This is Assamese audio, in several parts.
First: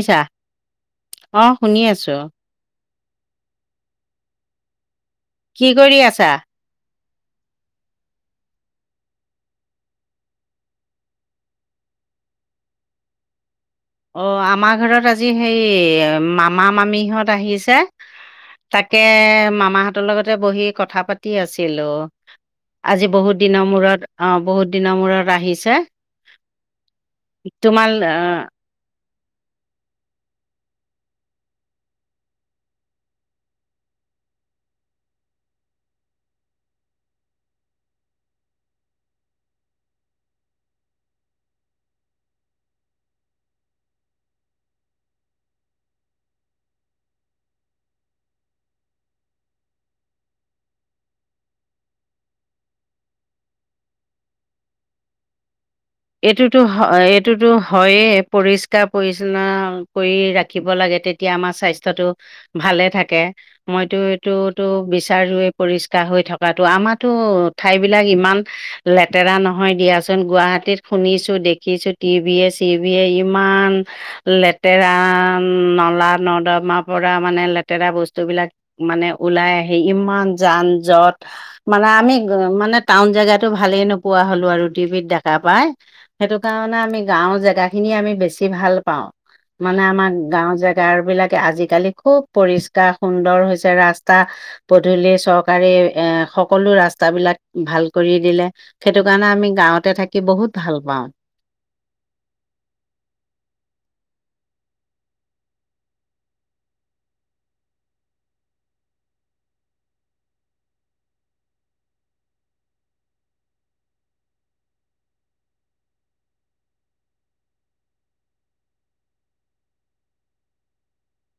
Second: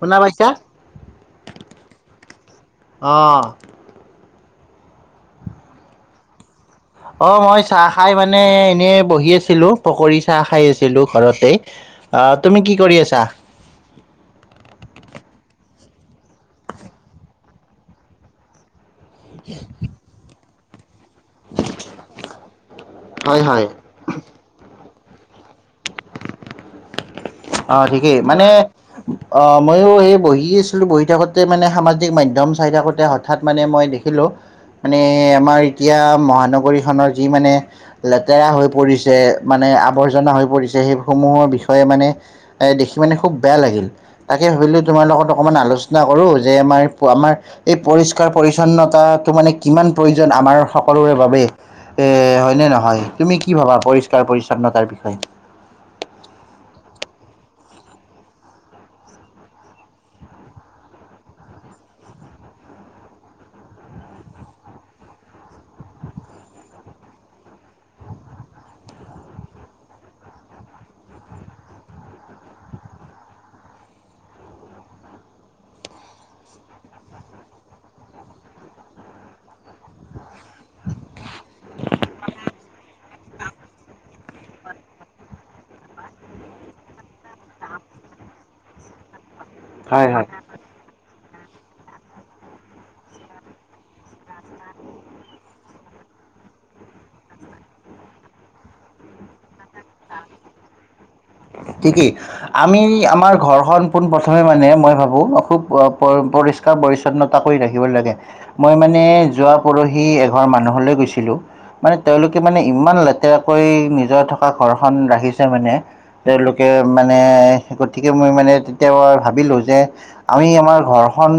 শুনা পাইছা? অ', শুনি আছোঁ। অঁ'। কি কৰি আছা? অ', মই চাহ খাই মানে এনেই বহি আছিলো, পকৰী চাহ খাই আছিলো ঘৰতে। অ', তুমি কি কৰি আছা? অ', আমাৰ ঘৰত আজি হেই মামা মামিহঁত আহিছে। তাকে মামাহঁতৰ লগতে বহি কথা পাতি আছিলো আজি বহুত হয় দিনৰ হয়। মূৰত অ', বহুত দিনৰ মূৰত আহিছে। অ', তোমাল ঠিকেই মানে অ', ময়ো এই বহি আছিলো বহি থাকোতে মানে সামাজিক মাধ্যম চাই থাকোতে হঠাৎ মানে মই দেখিলোঁ। মানে আমাৰ এতিয়া মহানগৰীখনৰ যি মানে লেতেৰা হৈ পৰিছে, মানে আৱৰ্জনা হৈ পৰিছে সেইসমূহৰ বিষয়ে মানে এই দেখি মানে খুব বেয়া লাগিল। তাকে ভাবিলো তোমাৰ লগত অকণমান আলোচনা কৰো, যে আমাৰ আমাৰ এই পৰিষ্কাৰ পৰি্ছন্নতাটো মানে কিমান প্ৰয়োজন আমাৰ সকলোৰে বাবে। হয়নে নহয়, তুমি কি ভবা পৰিষ্কাৰ পৰিচ্ছন্নতাৰ বিষয়ে? এইটোতো হয়, এইটোতো হয়েই, পৰিষ্কাৰ পৰি্ছন্ন কৰি ৰাখিব লাগে তেতি তেতিয়া আমাৰ স্বাস্থ্যতটো ভালে থাকে। মইতো এইটোতো বিচাৰোৱেই পৰিষ্কাৰ হৈ থকাতটো আমাৰো ঠাই বিলাক ইমান লেতেৰা নহয়, দিয়াচোন গুৱাহাটীত শুনিছো দেখিছো টিভি এ চি ভে ইমান লেতেৰা নলা নৰ্দমা পৰা মানে লেতেৰা বস্তুবলাক মানে ওলাই আহি ইমান যান-যট মানে আমি মানে টাউন জেগাতো ভালে নোপোৱা হলো আৰু টিভিত দেখা পাই। সেইটো কাৰণে আমি গাঁওৰ জেগা খিনি আমি বেছি ভাল পাওঁ, মানে হয় আমাৰ হয় গাঁওৰ জেগা বিলাকে আজিকালি খুব পৰিষ্কাৰ সুন্দৰ হৈছে ৰাস্তা পধূলি চৰকাৰে এ সকলো ৰাস্তাবিলাক ভাল কৰি দিলে। সেইটো কাৰণে আমি গাঁৱতে থাকি বহুত ভাল পাওঁ। ঠিকি আমি আমাৰ ঘৰখন পোনপ্ৰথমে মানে মই ভাবোঁ খুব পৰি কা পৰিচ্ছন্নতা কৰি ৰাখিব লাগে। মই মানে যোৱা পৰহি এঘৰ মানুহলৈ গৈছিলোঁ মানে তেওঁলোকে মানে ইমান লেতেৰাকৈ নিজৰ থকা ঘৰখন ৰাখিছে মানে। তেওঁলোকে মানে, গতিকে মই মানে তেতিয়া ভাবিলোঁ যে আমি আমাৰ ঘৰখন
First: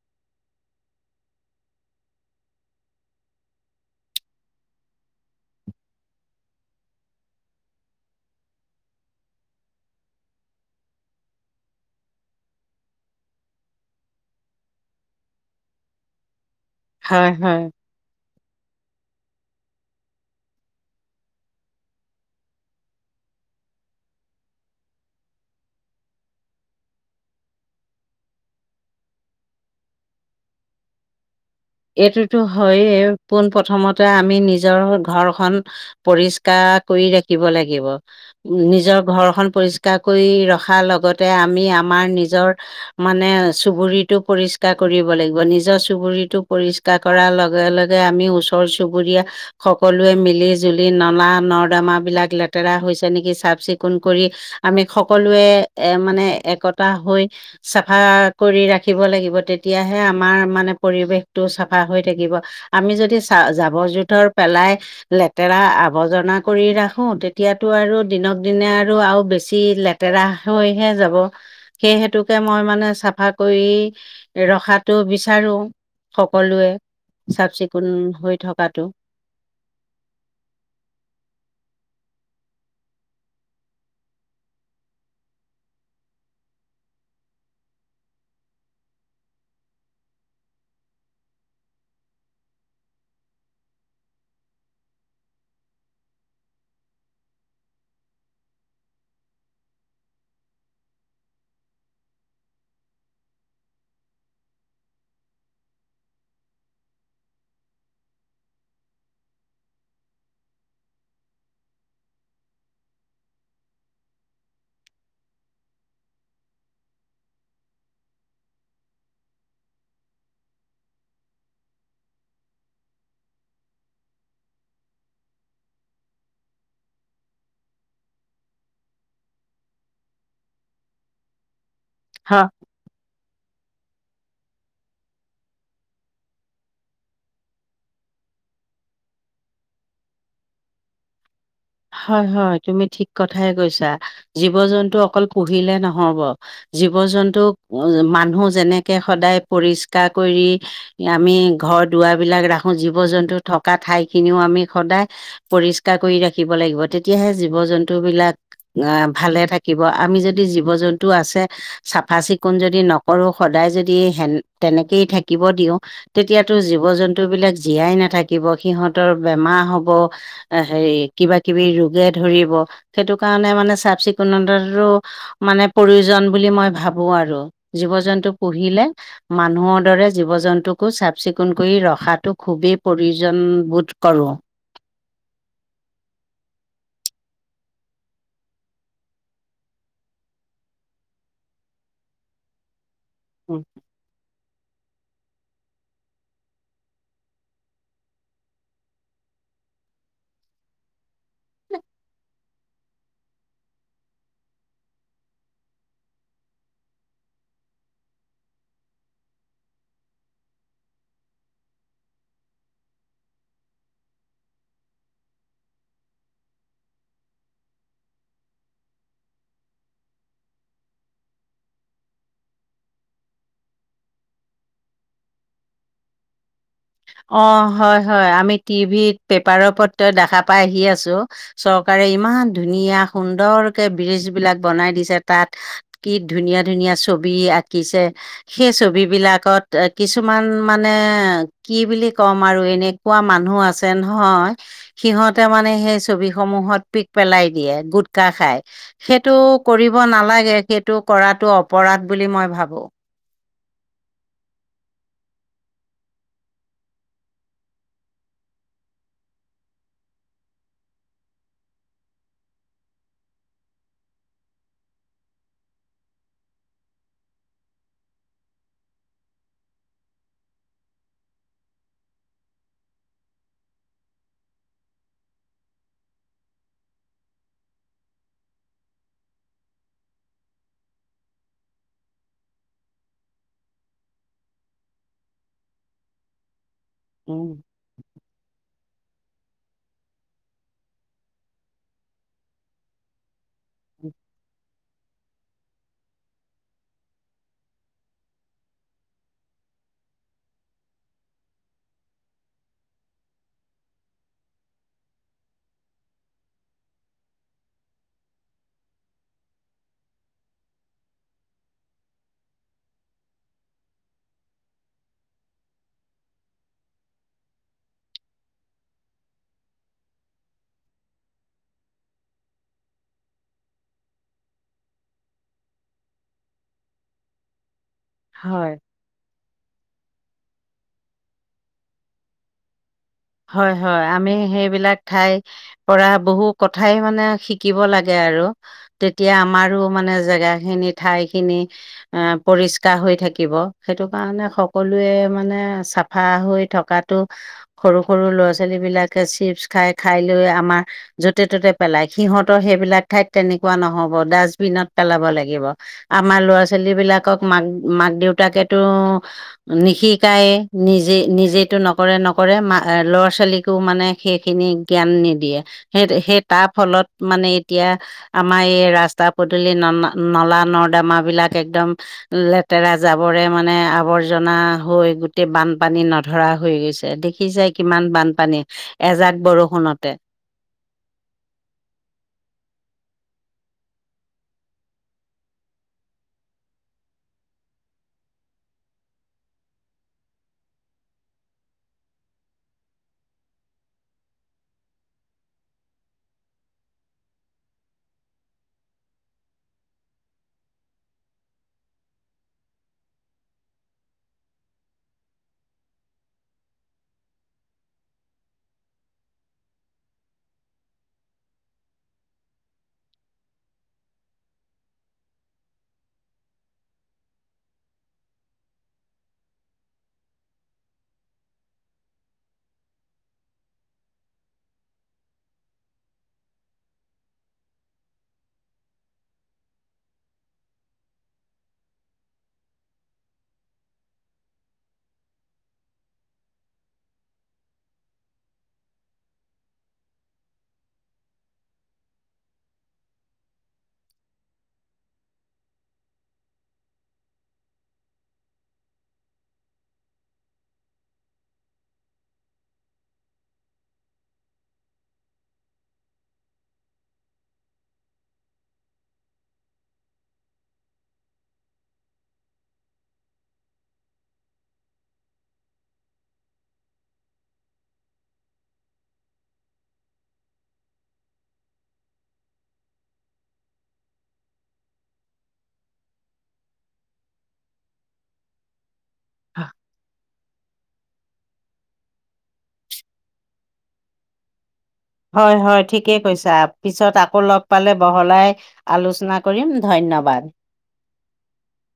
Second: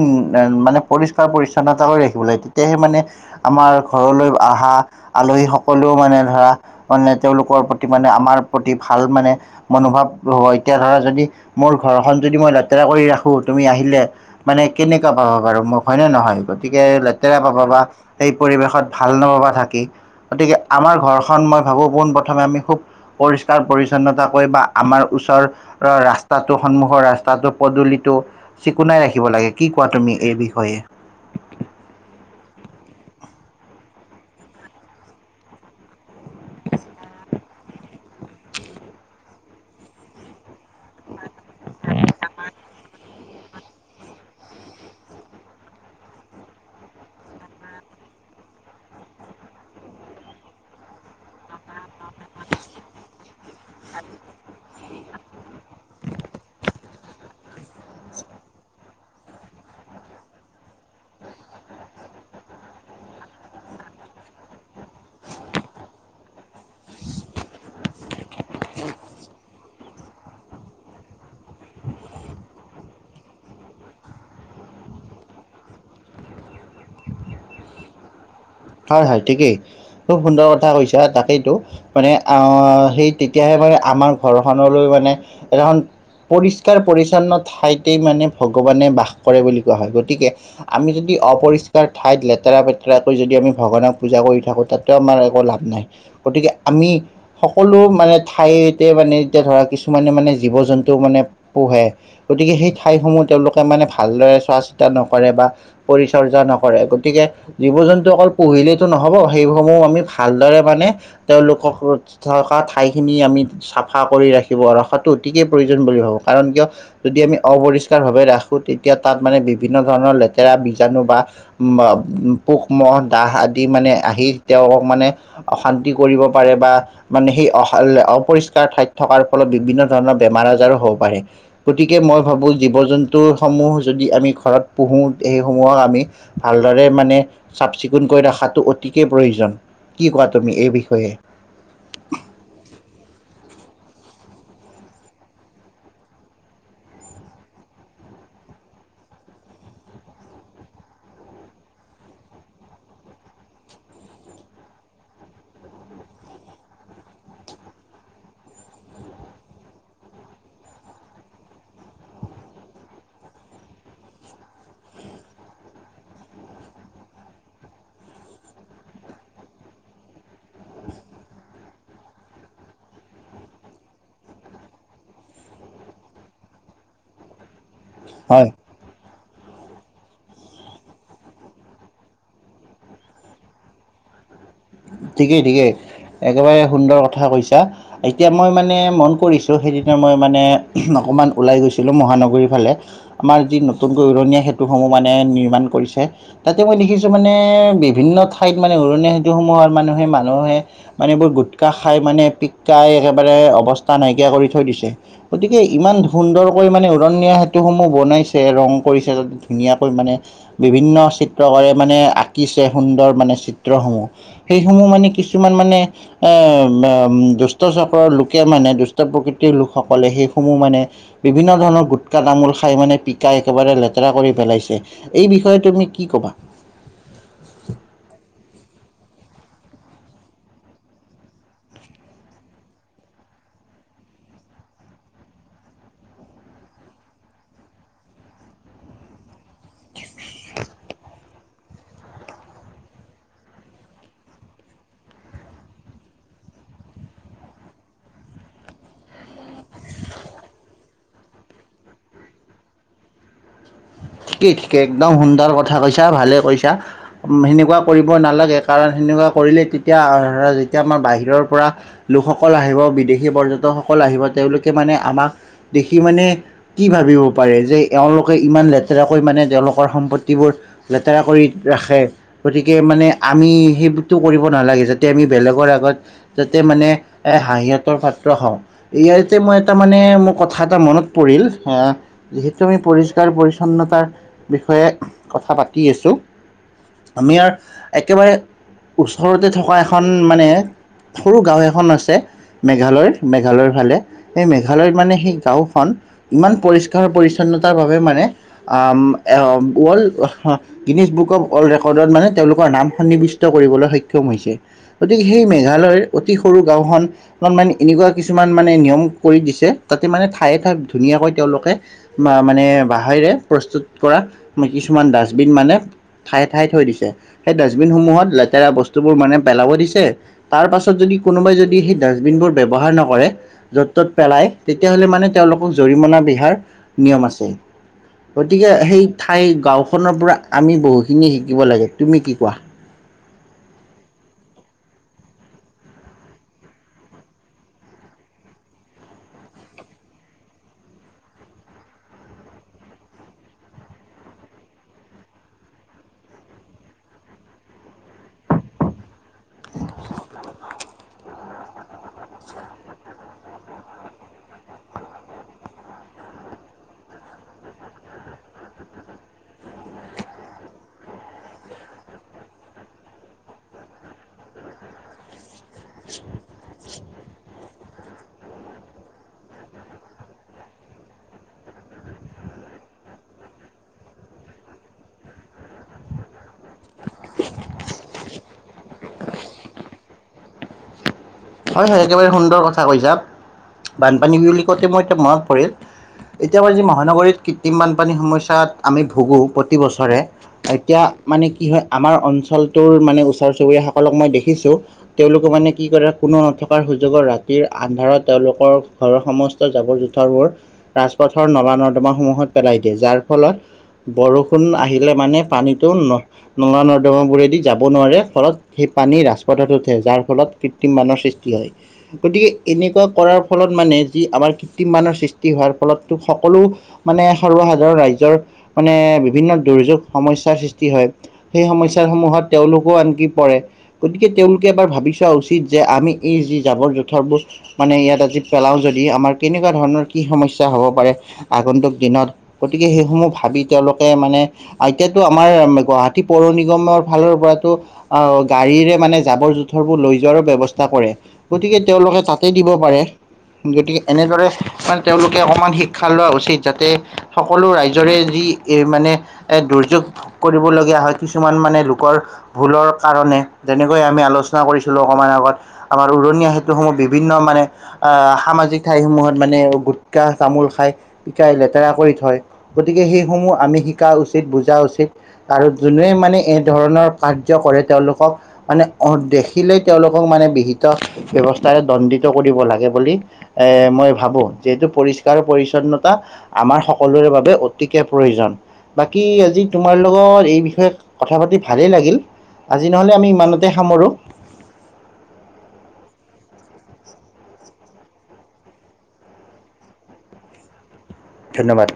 মানে পৰিষ্কাৰ পৰিচ্ছন্নতা কৰি ৰাখিব লাগে তেতিয়াহে মানে আমাৰ ঘৰলৈ আহা আলহীসকলেও মানে ধৰা মানে তেওঁলোকৰ প্ৰতি মানে আমাৰ প্ৰতি ভাল মানে মনোভাৱ হ, এতিয়া ধৰা যদি মোৰ ঘৰখন যদি মই লেতেৰা কৰি ৰাখোঁ তুমি আহিলে মানে কেনেকুৱা ভাবা বাৰু মোক হয়নে নহয়? গতিকে হয় লেতেৰা পাব হয়। বা সেই পৰিৱেশত ভাল নাপাবা থাকি। গতিকে আমাৰ ঘৰখন মই ভাবোঁ পোনপ্ৰথমে আমি খুব পৰিষ্কাৰ পৰিছন্নতা বা আমাৰ ওচৰৰ ৰাস্তাটো, সন্মুখৰ ৰাস্তাটো, পদূলিটো চিকুণাই ৰাখিব লাগে, কি কোৱা তুমি এই বিষয়ে? এইটোতো হয়য়ে, পোন প্ৰথমতে আমি নিজৰ ঘৰখন পৰিষ্কাৰ কৰি ৰাখিব লাগিব, উ, নিজৰ ঘৰখনন পৰিছ কৰি ৰখাৰ লগতে আমি আমাৰ নিজৰ মানে চুবুুৰিটো পৰিছ পৰিষ্কাৰ কৰিব লাগিব, নিজৰ চুবুৰীটো পৰিষ্কাৰ কৰাৰ লগে লগে আমি ওচৰ চুবুৰীয়া সকলোৱে মিলি জুলি নলা নৰ্দমাবিলাক লেতেৰা হৈছে নেকি, চাফ চিকুণ কৰি আমি সকলোৱে এ, মানে একতা হৈ চাফা কৰি ৰাখিব লাগিব, তেতিয়াহে আমাৰ মানে পৰিৱেশ টো চাফা হৈ থাকিব, আমি যদি চা জাবৰ জোথৰ পেলাই লেতেৰা আৱৰ্জনা কৰি ৰাখোঁ, তেতিয়াটো আৰু দিনক দিনে আৰু আৰু বেছি লেতে তেৰাহ হৈহে যাব। সেইহেতুকে মই মানে চাফা কৰি ৰখাটো বিচাৰোঁ। সকলোৱে চাফ চিকুণ হৈ থকাটো। হয় হয়, ঠিকেই খুব সুন্দৰ কথা কৈছা, তাকেইতো মানে আহ, সেই তেতিয়াহে মানে আমাৰ ঘৰখনলৈ মানে সেইনাখন পৰিষ্কাৰ পৰিচ্ছন্ন ঠাইতেই মানে ভগৱানে বাস কৰে বুলি কোৱা হয় গতিকে আমি যদি অপৰিষ্কাৰ ঠাইত লেতেৰা পেতেৰাকৈ যদি আমি ভগৱানক পূজা কৰি থাকোঁ, তাততো আমাৰ একো লাভ নাই, গতিকে আমি সকলো মানে ঠাইতে মানে, এতিয়া ধৰা কিছুমানে মানে জীৱ জন্তু মানে পোহে। গতিকে সেই ঠাইসমূহ তেওঁলোকে মানে ভালদৰে চোৱা চিতা নকৰে বা পৰিচৰ্যা নকৰে, গতিকে জীৱ জন্তু অকল পুহিলেতো নহ'ব, সেইসমূহ আমি ভালদৰে মানে তেওঁলোকক থকা ঠাইখিনি আমি চাফা কৰি ৰাখিব ৰখাটো অতিকে প্ৰয়োজন বুলি ভাবোঁ কাৰণ কিয় যদি আমি অপৰিষ্কাৰ ভাৱে ৰাখো তেতিয়া তাত মানে বিভিন্ন ধৰণৰ লেতেৰা, বীজাণু বা বা পোক, মহ, দাহ আদি মানে আহি তেওঁক মানে অশান্তি কৰিব পাৰে বা মানে সেই অপৰিষ্কাৰ ঠাইত থকাৰ ফলত বিভিন্ন ধৰণৰ বেমাৰ আজাৰো হ'ব পাৰে। গতিকে মই হয়। ভাবোঁ জীৱ জন্তুসমূহ যদি আমি ঘৰত পোহোঁ, সেইসমূহক আমি ভালদৰে মানে চাফ চিকুণকৈ ৰাখাটো অতিকে প্ৰয়োজন, কি কোৱা তুমি এই বিষয়ে? হয় হয় তুমি ঠিক কথাই কৈছা, জীৱ জন্তু অকল পুহিলে নহ'ব জীৱ জন্তুক মানুহ যেনেকে সদায় পৰিষ্কাৰ কৰি আমি ঘৰ দুৱাৰবিলাক ৰাখো, জীৱ জন্তু থকা ঠাইখিনিও আমি সদায় পৰিষ্কাৰ কৰি ৰাখিব লাগিব তেতিয়াহে জীৱ জন্তুবিলাক ভালে থাকিব, আমি যদি জীৱ জন্তু আছে চাফা-চিকুণ যদি নকৰো সদায় যদি হেন তেনেকেই থাকিব দিওঁ তেতিয়াতো জীৱ-জন্তুবিলাক জীয়াই নাথাকিব। সিহঁতৰ বেমাৰ হ'ব। এ হেৰি কিবা-কিবি ৰোগে ধৰিব। সেইটো কাৰণে মানে চাফ চিকুণতাতো মানে প্ৰয়োজন বুলি মই ভাবো আৰু জীৱ-জন্তু হয়। পুহিলে। মানুহৰ দৰে জীৱ-জন্তুকো চাফ-চিকুণ কৰি ৰখাটো খুবেই প্ৰয়োজনবোধ কৰোঁ। ঠিকেই ঠিকেই। একেবাৰে সুন্দৰ কথা কৈছা। এতিয়া মই মানে মন কৰিছোঁ সেইদিনা মই মানে অকণমান ওলাই গৈছিলোঁ মহানগৰীৰ ফালে। আমাৰ যি নতুনকৈ উৰণীয়া সেতুসমূহ মানে নিৰ্মাণ কৰিছে। তাতে মই দেখিছো মানে বিভিন্ন ঠাইত মানে উৰণীয়া সেতুসমূহৰ মানুহে মানুহে মানে এইবোৰ গুটখা খাই মানে পিকাই একেবাৰে অৱস্থা নাইকিয়া কৰি থৈ দিছে। গতিকে ইমান সুন্দৰকৈ মানে উৰণীয়া সেতুসমূহ বনাইছে, ৰং কৰিছে তাতে ধুনীয়াকৈ মানে। বিভিন্ন চিত্ৰকাৰে মানে আঁকিছে সুন্দৰ মানে চিত্ৰসমূহ। সেইসমূহ মানে কিছুমান মানে এ দুষ্ট চক্ৰৰ লোকে মানে দুষ্ট প্ৰকৃতিৰ লোকসকলে সেইসমূহ মানে বিভিন্ন ধৰণৰ গুটকা, তামোল খাই মানে পিকাই একেবাৰে লেতেৰা কৰি পেলাইছে। এই বিষয়ে তুমি কি ক'বা? অ', হয় হয়। আমি টিভিত, পেপাৰ-পত্ৰই দেখা পাই আহি আছো। চৰকাৰে ইমান ধুনীয়া সুন্দৰকে ব্ৰীজ বিলাক বনাই দিছে তাত। কি ধুনীয়া ধুনীয়া ছবি আঁকিছে। সেই ছবিবিলাকত কিছুমান মানে কি বুলি কম আৰু এনেকুৱা মানুহ আছে নহয়। সিহঁতে মানে সেই ছবিসমূহত পিক পেলাই দিয়ে গুটকা খাই। সেইটো কৰিব নালাগে। সেইটো কৰাটো অপৰাধ বুলি মই ভাবো। ঠিক একদম সুন্দৰ কথা কৈছা, ভালে কৈছা। উম, হেনেকুৱা কৰিব নালাগে। কাৰণ হেনেকুৱা কৰিলে তেতিয়া অ', যেতিয়া আমাৰ বাহিৰৰ পৰা লোকসকল আহিব, বিদেশী পৰ্যটকসকল আহিব তেওঁলোকে মানে আমাক দেখি মানে কি ভাবিব পাৰে যে এওঁলোকে ইমান লেত লেতেৰা কৈ মানে তেওঁলোকৰ সম্পত্তিবোৰ লেতেৰা কৰি ৰাখে। গতিকে মানে আমি সেইবটো কৰিব নালাগে যাতে আমি বেলেগৰ আগত যাতে মানে হাঁহিঅতৰ পাত্ৰ হওঁ। ইয়াতে মই এটা মানে মোৰ কথা এটা মনত পৰিল আহ যিহেতু আমি পৰিষ্কাৰ পৰি চ্ছনতাৰ বিষয়ে কথা পাতি আছো। আমি আৰ একেবাৰে ওচৰতে থকা এখন মানে সৰু গাঁও এখন আছে। মেঘালয়ৰ মেঘালয়ৰ ফালে। সেই মেঘালয়ত মানে সেই গাঁওখন ইমান পৰিষ্কাৰ পৰিচ্ছন্নতাৰ বাবে মানে আহ উম এ উম ওৱৰ্লড হ গিনিছ বুক অৱ ৱৰ্ল্ড ৰেকৰ্ডত মানে তেওঁলোকৰ নাম সন্নিবিষ্ট কৰিবলৈ সক্ষম হৈছে। গতিকে সেই মেঘালয়ৰ অতি সৰু গাঁওখন অলপমান এনেকুৱা কিছুমান মানে নিয়ম কৰি দিছে তাতে মানে ঠায়ে ঠায়ে ধুনীয়াকৈ তেওঁলোকে বা মানে বাঁহেৰে প্ৰস্তুত কৰা কিছুমান ডাষ্টবিন মানে ঠায়ে ঠায়ে থৈ দিছে। সেই ডাষ্টবিনসমূহত লেতেৰা বস্তুবোৰ মানে পেলাব দিছে। তাৰ পাছত যদি কোনোবাই যদি সেই ডাষ্টবিনবোৰ ব্যৱহাৰ নকৰে য'ত ত'ত পেলাই। তেতিয়া হ'লে মানে তেওঁলোকক জৰিমনা বিহাৰ নিয়ম আছে। গতিকে হয়। সেই ঠাই গাঁওখনৰ পৰা আমি বহুখিনি শিকিব লাগে। তুমি কি কোৱা? হয় হয়। আমি সেইবিলাক ঠাই পৰা বহু কথাই মানে শিকিব লাগে আৰু। তেতিয়া আমাৰো মানে জেগাখিনি, ঠাইখিনি। আ পৰিষ্কাৰ হৈ থাকিব। সেইটো কাৰণে সকলে মানে চাফা হৈ থকাত টো সৰু সৰু ল'ৰা-ছোৱালীবিলাকে চিপছ্ খাই খাই লৈ আমাৰ য'তে-ত'তে পেলাই। সিহঁতৰ সেইবিলাক ঠাইত তেনেকুৱা নহ'ব। ডাষ্টবিনত পেলাব লাগিব। আমাৰ ল'ৰা-ছোৱালীবিলাকক মাক-মাক-দেউতাকতো নিশিকায় নিজে নিজেইটো নকৰে নক কৰে ল'ৰা ছোৱালীকো মানে সেইখিনি জ্ঞান নিদিয়ে। সেই সেই তাৰ ফলত মানে এতিয়া আমাৰ এই ৰাস্তা পদূলি ন নলা নৰ্দাম বিলাক একদম লেতেৰা জাবৰে মানে আৱৰ্জনা হৈ গোটেই বানপানী নধৰা হৈ গৈছে দেখি যাই কিমান বানপানী এজাক বৰষুণতে। হয়, হয় একেবাৰে সুন্দৰ কথা কৈছা, বানপানী বুলি কওঁতে মোৰ এতিয়া মনত পৰিল। এতিয়া আমাৰ যি মহানগৰীত কৃত্ৰিম বানপানীৰ সমস্যাত আমি ভুগোঁ প্ৰতি বছৰে এতিয়া মানে কি হয় আমাৰ অঞ্চলটোৰ মানে ওচৰ চুবুৰীয় সকলক মই দেখিছোঁ তেওঁলোক মানে কি কৰে কোনো নথকাৰ সুযোগত ৰাতিৰ আন্ধাৰত তেওঁলোকৰ ঘৰৰ সমস্ত জাবৰ জোঁথৰবোৰ ৰাজপথৰ নলা নৰ্দমাসমূহত পেলাই দিয়ে যাৰ ফলত বৰষুণ আহিলে মানে পানীতটো ন নলা নৰ্দম বোৰেদি যাব নোৱাৰে ফলত সেই পানী ৰাজপথত উঠে যাৰ ফলত মানৰ সৃষ্টি হয়। গতিকে এনেকুৱা কৰাৰ ফলত মানে যি আমাৰ কৃত্ৰিম মানৰ সৃষ্টি হোৱাৰ ফলতো সকলো মানে সৰ্বসাধাৰণ ৰাজইৰ মানে বিভিন্ন দুৰ্যোগ সমস্যাৰ সৃষ্টি হয়। সেই সমস্যাসমূহ সমূহত তেওঁলোকো আনকি পৰে গতিকে তেওঁলোকে এবাৰ ভাবি চোৱা উচিত উচিত যে আমি এই যি জাবৰ জোঁথৰবোৰ মানে ইয়াত আজি পেলাওঁ যদি আমাৰ কেনেকুৱা ধৰণৰ কি সমস্যা হ'ব হব পাৰে আগন্তুক দিনত গতিকে সেইসমূহ ভাবি তেওঁলোকে মানে এতিয়াতো আমাৰ গুৱাহাটী পৌৰ নিগমৰ ফালৰ পৰাতো অ', গাড়ীৰে মানে জাবৰ জোঁথৰ বোৰ লৈ যোৱাৰ ব্যৱস্থা কৰে গতিকে তেওঁলোকে তাতে দিব পাৰে। গতিকে এনেদৰে তেওঁলোকে অকণমান শিক্ষা লোৱা উচিত যাতে সকলো ৰাইজৰে যি এই মানে দুৰ্যোগ কৰিবলগীয়া হয় কিছুমান মানে লোকৰ ভুলৰ কাৰণে যেনেকৈ আমি আলোচনা কৰিছোঁ। অপল অকমান আগত আমাৰ উৰণীয়া সেতুসমূহ বিভিন্ন মানে আহ সামাজিক ঠাইসমূহত মানে গুটখা তামোল খাই পিকাই লেতেৰা কৰি থয় গতিকে সেইসমূহ আমি শিকা উচিত বুজা উচিত। আৰু যোনে মানে এ ধৰণৰ কাৰ্য্য কৰে তেওঁলোকক মানে অদেশ শিকিলেই তেওঁলোকক মানে বিহিত ব্যৱস্থাৰে দণ্ডিত কৰিব লাগে বুলি এ মই ভাবোঁ যিহেতু পৰিষ্কাৰ পৰিচ্ছন্নতা আমাৰ সকলোৰে বাবে অতিকে প্ৰয়োজন বাকী আজি তোমাৰ লগত এই বিষয়ে কথা পাতি ভালেই লাগিল আজি নহ'লে আমি ইমানতে সামৰোঁ। হয়, হয় ঠিকেই কৈছা পিছত আকৌ লগ পালে বহলাই আলোচনা কৰিম ধন্যবাদ। ধন্যবাদ।